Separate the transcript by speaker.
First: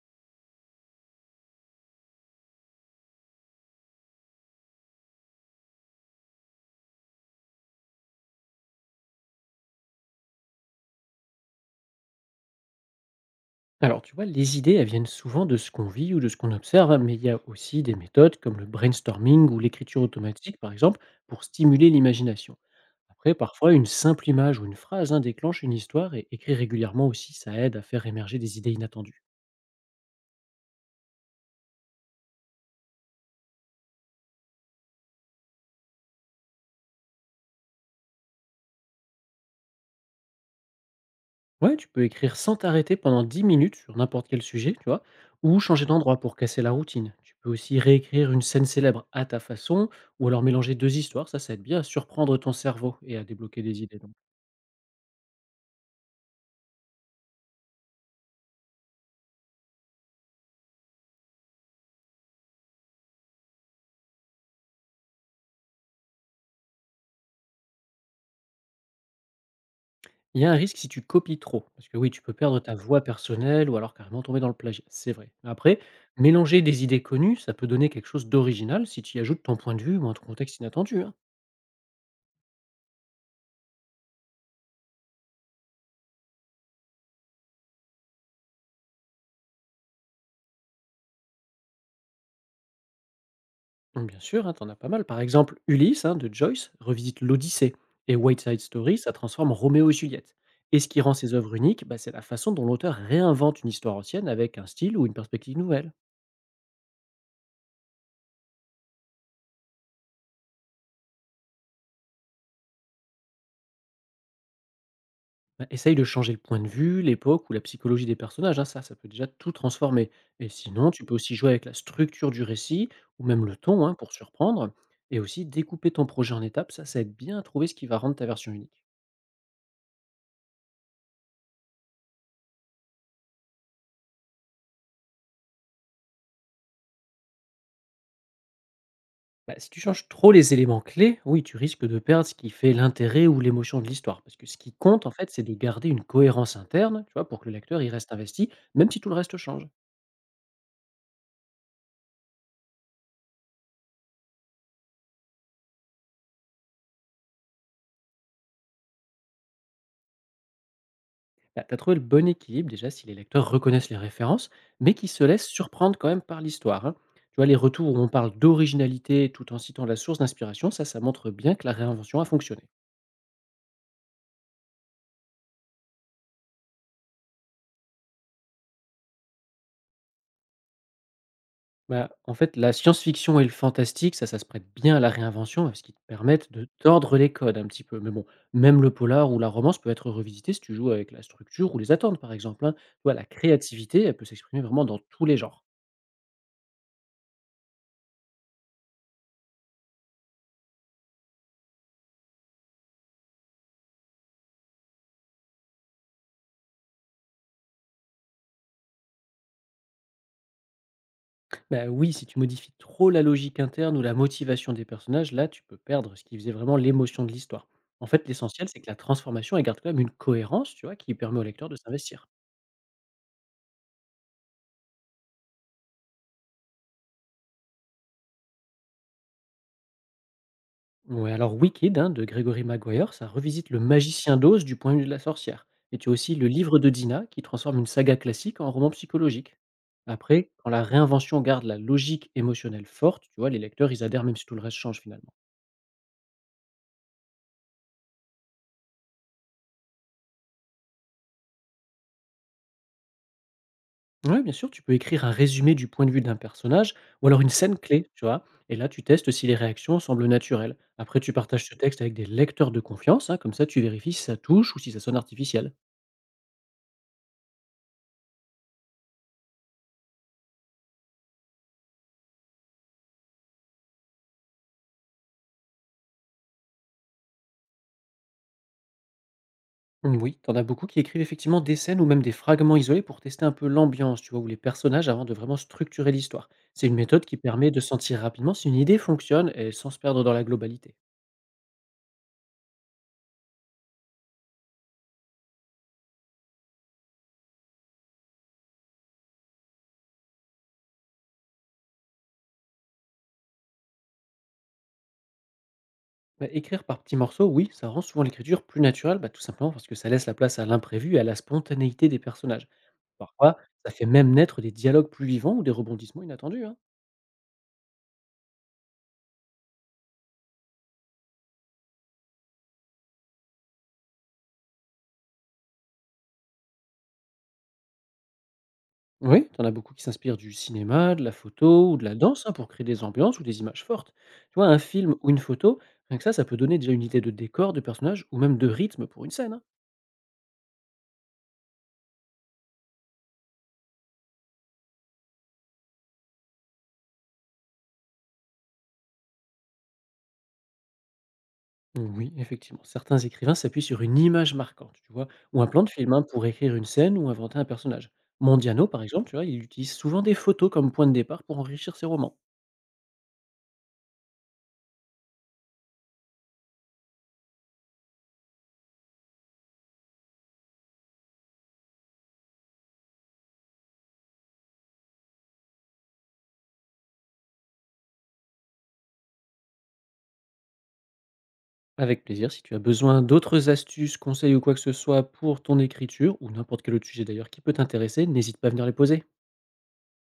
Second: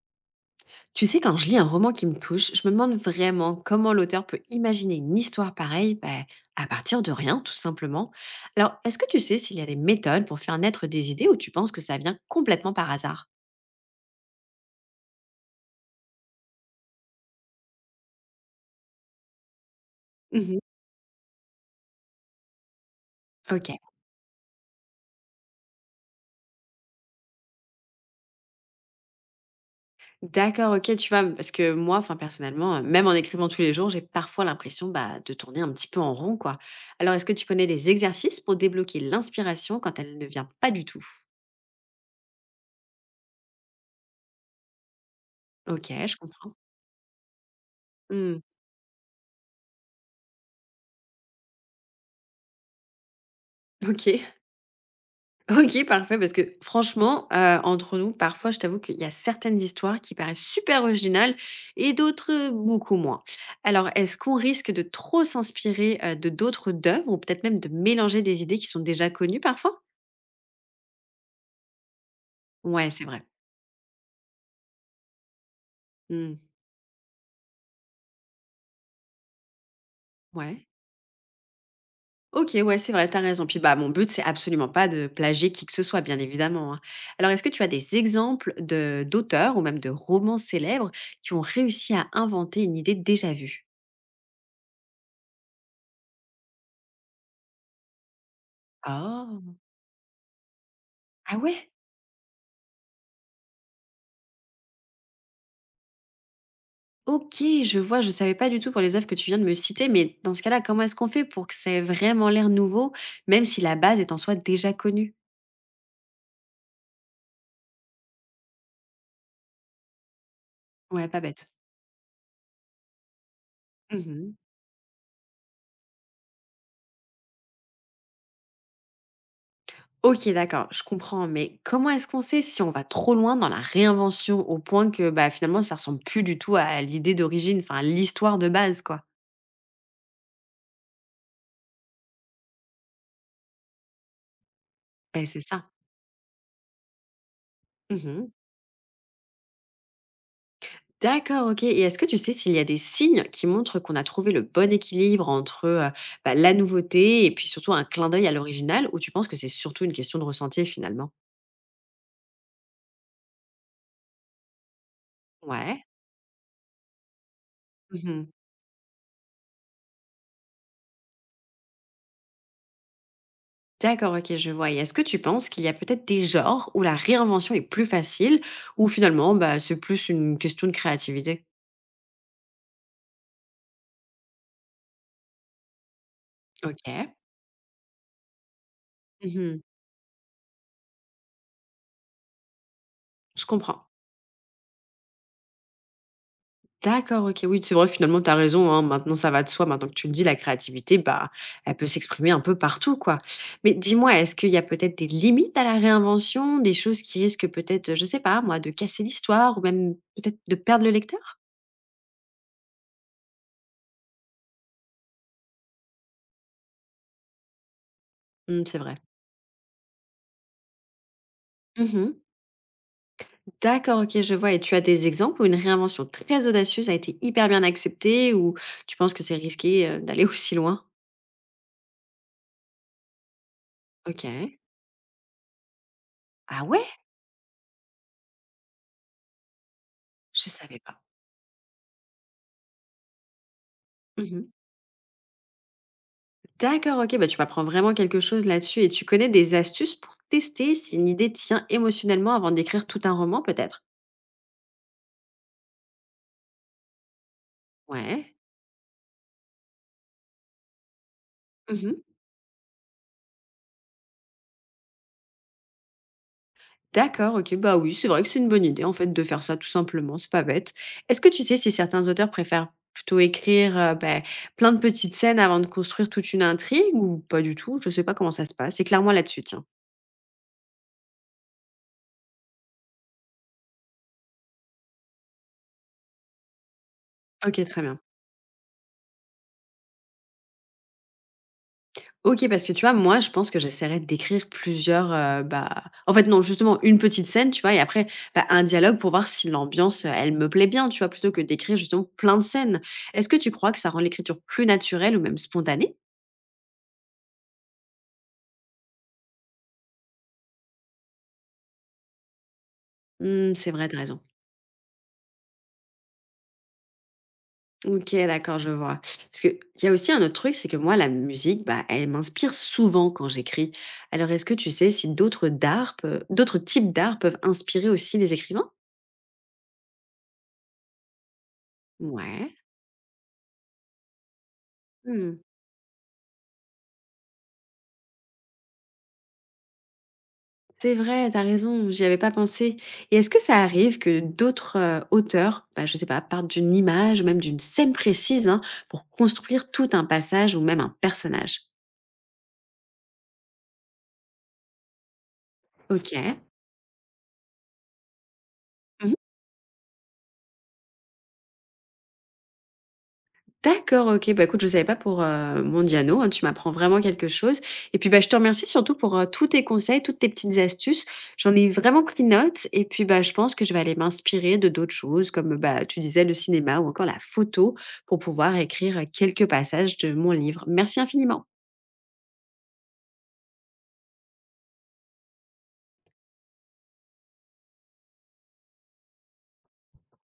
Speaker 1: Tu sais, quand je lis un roman qui me touche, je me demande vraiment comment l'auteur peut imaginer une histoire pareille, ben, à partir de rien, tout simplement. Alors, est-ce que tu sais s'il y a des méthodes pour faire naître des idées ou tu penses que ça vient complètement par hasard?
Speaker 2: Alors, tu vois, les idées, elles viennent souvent de ce qu'on vit ou de ce qu'on observe, hein, mais il y a aussi des méthodes comme le brainstorming ou l'écriture
Speaker 1: Mhm.
Speaker 2: automatique, par exemple, pour stimuler l'imagination. Après, parfois,
Speaker 1: Ok.
Speaker 2: une simple image ou une phrase hein, déclenche une histoire et écrire régulièrement aussi, ça aide à faire émerger des idées inattendues.
Speaker 1: D'accord, ok, tu vois, parce que moi, enfin personnellement, même en écrivant tous les jours, j'ai parfois l'impression, bah, de tourner un petit peu en rond, quoi. Alors, est-ce que tu connais des exercices pour débloquer l'inspiration quand elle ne vient pas du tout?
Speaker 2: Ouais, tu peux écrire sans t'arrêter pendant 10 minutes sur n'importe quel sujet, tu vois, ou changer
Speaker 1: Ok, je
Speaker 2: d'endroit pour
Speaker 1: comprends.
Speaker 2: casser la routine. Tu peux aussi réécrire
Speaker 1: Hmm.
Speaker 2: une scène célèbre à ta façon, ou alors mélanger deux histoires, ça aide bien à surprendre ton cerveau et à débloquer des idées.
Speaker 1: Ok. OK, parfait, parce que franchement, entre nous, parfois, je t'avoue qu'il y a certaines histoires qui paraissent super originales et d'autres, beaucoup moins. Alors, est-ce qu'on risque de trop s'inspirer, de d'autres œuvres ou peut-être même de mélanger des idées qui sont déjà connues parfois?
Speaker 2: Il y a un risque si tu copies trop, parce que oui, tu peux perdre ta
Speaker 1: Ouais,
Speaker 2: voix
Speaker 1: c'est vrai.
Speaker 2: personnelle ou alors carrément tomber dans le plagiat, c'est vrai. Après,
Speaker 1: Mmh.
Speaker 2: mélanger des idées connues, ça peut donner quelque chose d'original si tu y ajoutes ton point de vue ou un contexte
Speaker 1: Ouais.
Speaker 2: inattendu. Hein.
Speaker 1: OK, ouais, c'est vrai, t'as raison. Puis, bah, mon but, c'est absolument pas de plagier qui que ce soit, bien évidemment, hein. Alors, est-ce que tu as des exemples de d'auteurs ou même de romans célèbres qui ont réussi à inventer une idée déjà vue?
Speaker 2: Donc bien sûr, hein, t'en as pas mal. Par exemple, Ulysse hein, de Joyce revisite l'Odyssée et White Side Story, ça transforme
Speaker 1: Oh!
Speaker 2: Roméo et Juliette. Et ce qui rend ces
Speaker 1: Ah
Speaker 2: œuvres
Speaker 1: ouais?
Speaker 2: uniques, bah, c'est la façon dont l'auteur réinvente une histoire ancienne avec un style ou une perspective nouvelle.
Speaker 1: OK, je vois, je savais pas du tout pour les œuvres que tu viens de me citer, mais dans ce cas-là, comment est-ce qu'on fait pour que ça ait vraiment l'air nouveau, même si la base est en soi déjà connue?
Speaker 2: Bah, essaye de changer le point de vue, l'époque ou la psychologie des personnages, hein, ça peut déjà tout transformer. Et sinon, tu
Speaker 1: Ouais,
Speaker 2: peux
Speaker 1: pas
Speaker 2: aussi
Speaker 1: bête.
Speaker 2: jouer avec la structure du récit ou même le ton hein, pour
Speaker 1: Mmh.
Speaker 2: surprendre. Et aussi découper ton projet en étapes, ça aide bien à trouver ce qui va rendre ta version unique.
Speaker 1: OK, d'accord, je comprends, mais comment est-ce qu'on sait si on va trop loin dans la réinvention au point que, bah, finalement, ça ressemble plus du tout à l'idée d'origine, enfin, à l'histoire de base, quoi?
Speaker 2: Bah, si tu changes trop les éléments clés, oui, tu risques de perdre ce qui fait l'intérêt ou l'émotion de l'histoire. Parce que ce qui compte, en
Speaker 1: Ben
Speaker 2: fait,
Speaker 1: c'est
Speaker 2: c'est de
Speaker 1: ça.
Speaker 2: garder une cohérence interne, tu vois, pour que le lecteur y reste
Speaker 1: Mmh.
Speaker 2: investi, même si tout le reste change.
Speaker 1: D'accord, OK, et est-ce que tu sais s'il y a des signes qui montrent qu'on a trouvé le bon équilibre entre, bah, la nouveauté et puis surtout un clin d'œil à l'original, ou tu penses que c'est surtout une question de ressenti finalement?
Speaker 2: Bah, tu trouvé le bon équilibre déjà si les lecteurs reconnaissent les références, mais qui se laissent
Speaker 1: Ouais.
Speaker 2: surprendre quand même par l'histoire. Hein. Tu vois, les retours où on
Speaker 1: Mmh.
Speaker 2: parle d'originalité tout en citant la source d'inspiration, ça montre bien que la réinvention a fonctionné.
Speaker 1: D'accord, OK, je vois, et est-ce que tu penses qu'il y a peut-être des genres où la réinvention est plus facile, ou finalement, bah, c'est plus une question de créativité?
Speaker 2: Bah, en fait, la science-fiction et le fantastique, ça se prête bien à la réinvention, parce qu'ils te permettent de
Speaker 1: OK.
Speaker 2: tordre les codes un petit peu. Mais bon, même le polar ou la
Speaker 1: Mmh.
Speaker 2: romance peut être revisité si tu joues avec la structure ou les attentes, par exemple. Hein. Tu vois, la
Speaker 1: Je comprends.
Speaker 2: créativité, elle peut s'exprimer vraiment dans tous les genres.
Speaker 1: D'accord, OK. Oui, c'est vrai, finalement, tu as raison, hein. Maintenant, ça va de soi. Maintenant que tu le dis, la créativité, bah, elle peut s'exprimer un peu partout, quoi. Mais dis-moi, est-ce qu'il y a peut-être des limites à la réinvention? Des choses qui risquent peut-être, je sais pas moi, de casser l'histoire ou même peut-être de perdre le lecteur?
Speaker 2: Bah, oui, si tu modifies trop la logique interne ou la motivation des personnages, là, tu peux perdre ce qui faisait vraiment l'émotion de l'histoire. En fait,
Speaker 1: Mmh,
Speaker 2: l'essentiel,
Speaker 1: c'est
Speaker 2: c'est que
Speaker 1: vrai.
Speaker 2: la transformation, elle garde quand même une cohérence, tu vois, qui permet au lecteur de
Speaker 1: Mmh.
Speaker 2: s'investir.
Speaker 1: D'accord, OK, je vois, et tu as des exemples où une réinvention très audacieuse a été hyper bien acceptée, ou tu penses que c'est risqué, d'aller aussi loin?
Speaker 2: Ouais, alors Wicked, hein, de Gregory Maguire, ça revisite le magicien
Speaker 1: OK.
Speaker 2: d'Oz du point de vue de la sorcière. Et tu as aussi le
Speaker 1: Ah
Speaker 2: livre
Speaker 1: ouais?
Speaker 2: de Dina, qui transforme une saga classique en roman psychologique.
Speaker 1: Je
Speaker 2: Après, quand
Speaker 1: savais
Speaker 2: la
Speaker 1: pas.
Speaker 2: réinvention garde la logique émotionnelle forte, tu vois, les lecteurs, ils adhèrent même
Speaker 1: Mmh.
Speaker 2: si tout le reste change finalement.
Speaker 1: D'accord, OK, bah, tu m'apprends vraiment quelque chose là-dessus, et tu connais des astuces pour tester si une idée tient émotionnellement avant d'écrire tout un roman peut-être?
Speaker 2: Ouais, bien sûr, tu peux écrire un résumé du point de vue d'un personnage ou alors une scène clé, tu
Speaker 1: Ouais.
Speaker 2: vois. Et là, tu testes si les réactions semblent naturelles. Après, tu partages ce texte
Speaker 1: Mmh.
Speaker 2: avec des lecteurs de confiance, hein, comme ça, tu vérifies si ça touche ou si ça sonne artificiel.
Speaker 1: D'accord, OK, bah, oui, c'est vrai que c'est une bonne idée en fait de faire ça tout simplement, c'est pas bête. Est-ce que tu sais si certains auteurs préfèrent plutôt écrire, bah, plein de petites scènes avant de construire toute une intrigue, ou pas du tout? Je sais pas comment ça se passe, c'est clairement là-dessus, tiens.
Speaker 2: Oui, t'en as beaucoup qui écrivent effectivement des scènes ou même des fragments isolés pour tester un peu l'ambiance, tu vois, ou les personnages avant de vraiment structurer l'histoire. C'est une méthode qui
Speaker 1: OK,
Speaker 2: permet de
Speaker 1: très bien.
Speaker 2: sentir rapidement si une idée fonctionne et sans se perdre dans la globalité.
Speaker 1: OK, parce que tu vois, moi, je pense que j'essaierais d'écrire plusieurs, non, justement, une petite scène, tu vois? Et après, bah, un dialogue pour voir si l'ambiance, elle me plaît bien, tu vois? Plutôt que d'écrire justement plein de scènes. Est-ce que tu crois que ça rend l'écriture plus naturelle ou même spontanée?
Speaker 2: Bah, écrire par petits morceaux, oui, ça rend souvent l'écriture plus naturelle, bah, tout simplement parce que ça laisse la place à l'imprévu et à la spontanéité des personnages.
Speaker 1: Mmh,
Speaker 2: Parfois,
Speaker 1: c'est vrai,
Speaker 2: ça
Speaker 1: tu as
Speaker 2: fait
Speaker 1: raison.
Speaker 2: même naître des dialogues plus vivants ou des rebondissements inattendus. Hein.
Speaker 1: OK, d'accord, je vois. Parce qu'il y a aussi un autre truc, c'est que moi, la musique, bah, elle m'inspire souvent quand j'écris. Alors, est-ce que tu sais si d'autres types d'art peuvent inspirer aussi les écrivains?
Speaker 2: Oui, t'en as beaucoup qui s'inspirent du cinéma, de la photo ou de la danse
Speaker 1: Ouais.
Speaker 2: hein, pour créer des ambiances ou des images fortes. Tu vois, un film ou une
Speaker 1: Mmh.
Speaker 2: photo, rien que ça peut donner déjà une idée de décor, de personnage ou même de rythme pour une scène. Hein.
Speaker 1: C'est vrai, t'as raison, j'y avais pas pensé, et est-ce que ça arrive que d'autres, auteurs, bah, je sais pas, partent d'une image ou même d'une scène précise, hein, pour construire tout un passage ou même un personnage?
Speaker 2: Oui, effectivement. Certains écrivains s'appuient sur une image marquante, tu vois, ou un plan de film hein,
Speaker 1: OK.
Speaker 2: pour écrire une scène ou inventer un personnage. Mondiano, par
Speaker 1: Mmh.
Speaker 2: exemple, tu vois, il utilise souvent des photos comme point de départ pour enrichir ses romans.
Speaker 1: D'accord, OK. Bah, écoute, je savais pas pour, mon Diano, hein, tu m'apprends vraiment quelque chose, et puis, bah, je te remercie surtout pour, tous tes conseils, toutes tes petites astuces. J'en ai vraiment pris note, et puis, bah, je pense que je vais aller m'inspirer de d'autres choses comme, bah, tu disais le cinéma ou encore la photo pour pouvoir écrire quelques passages de mon livre. Merci infiniment.
Speaker 2: Avec plaisir, si tu as besoin d'autres astuces, conseils ou quoi que ce soit pour ton écriture, ou n'importe quel autre sujet d'ailleurs qui peut t'intéresser, n'hésite pas à venir les poser.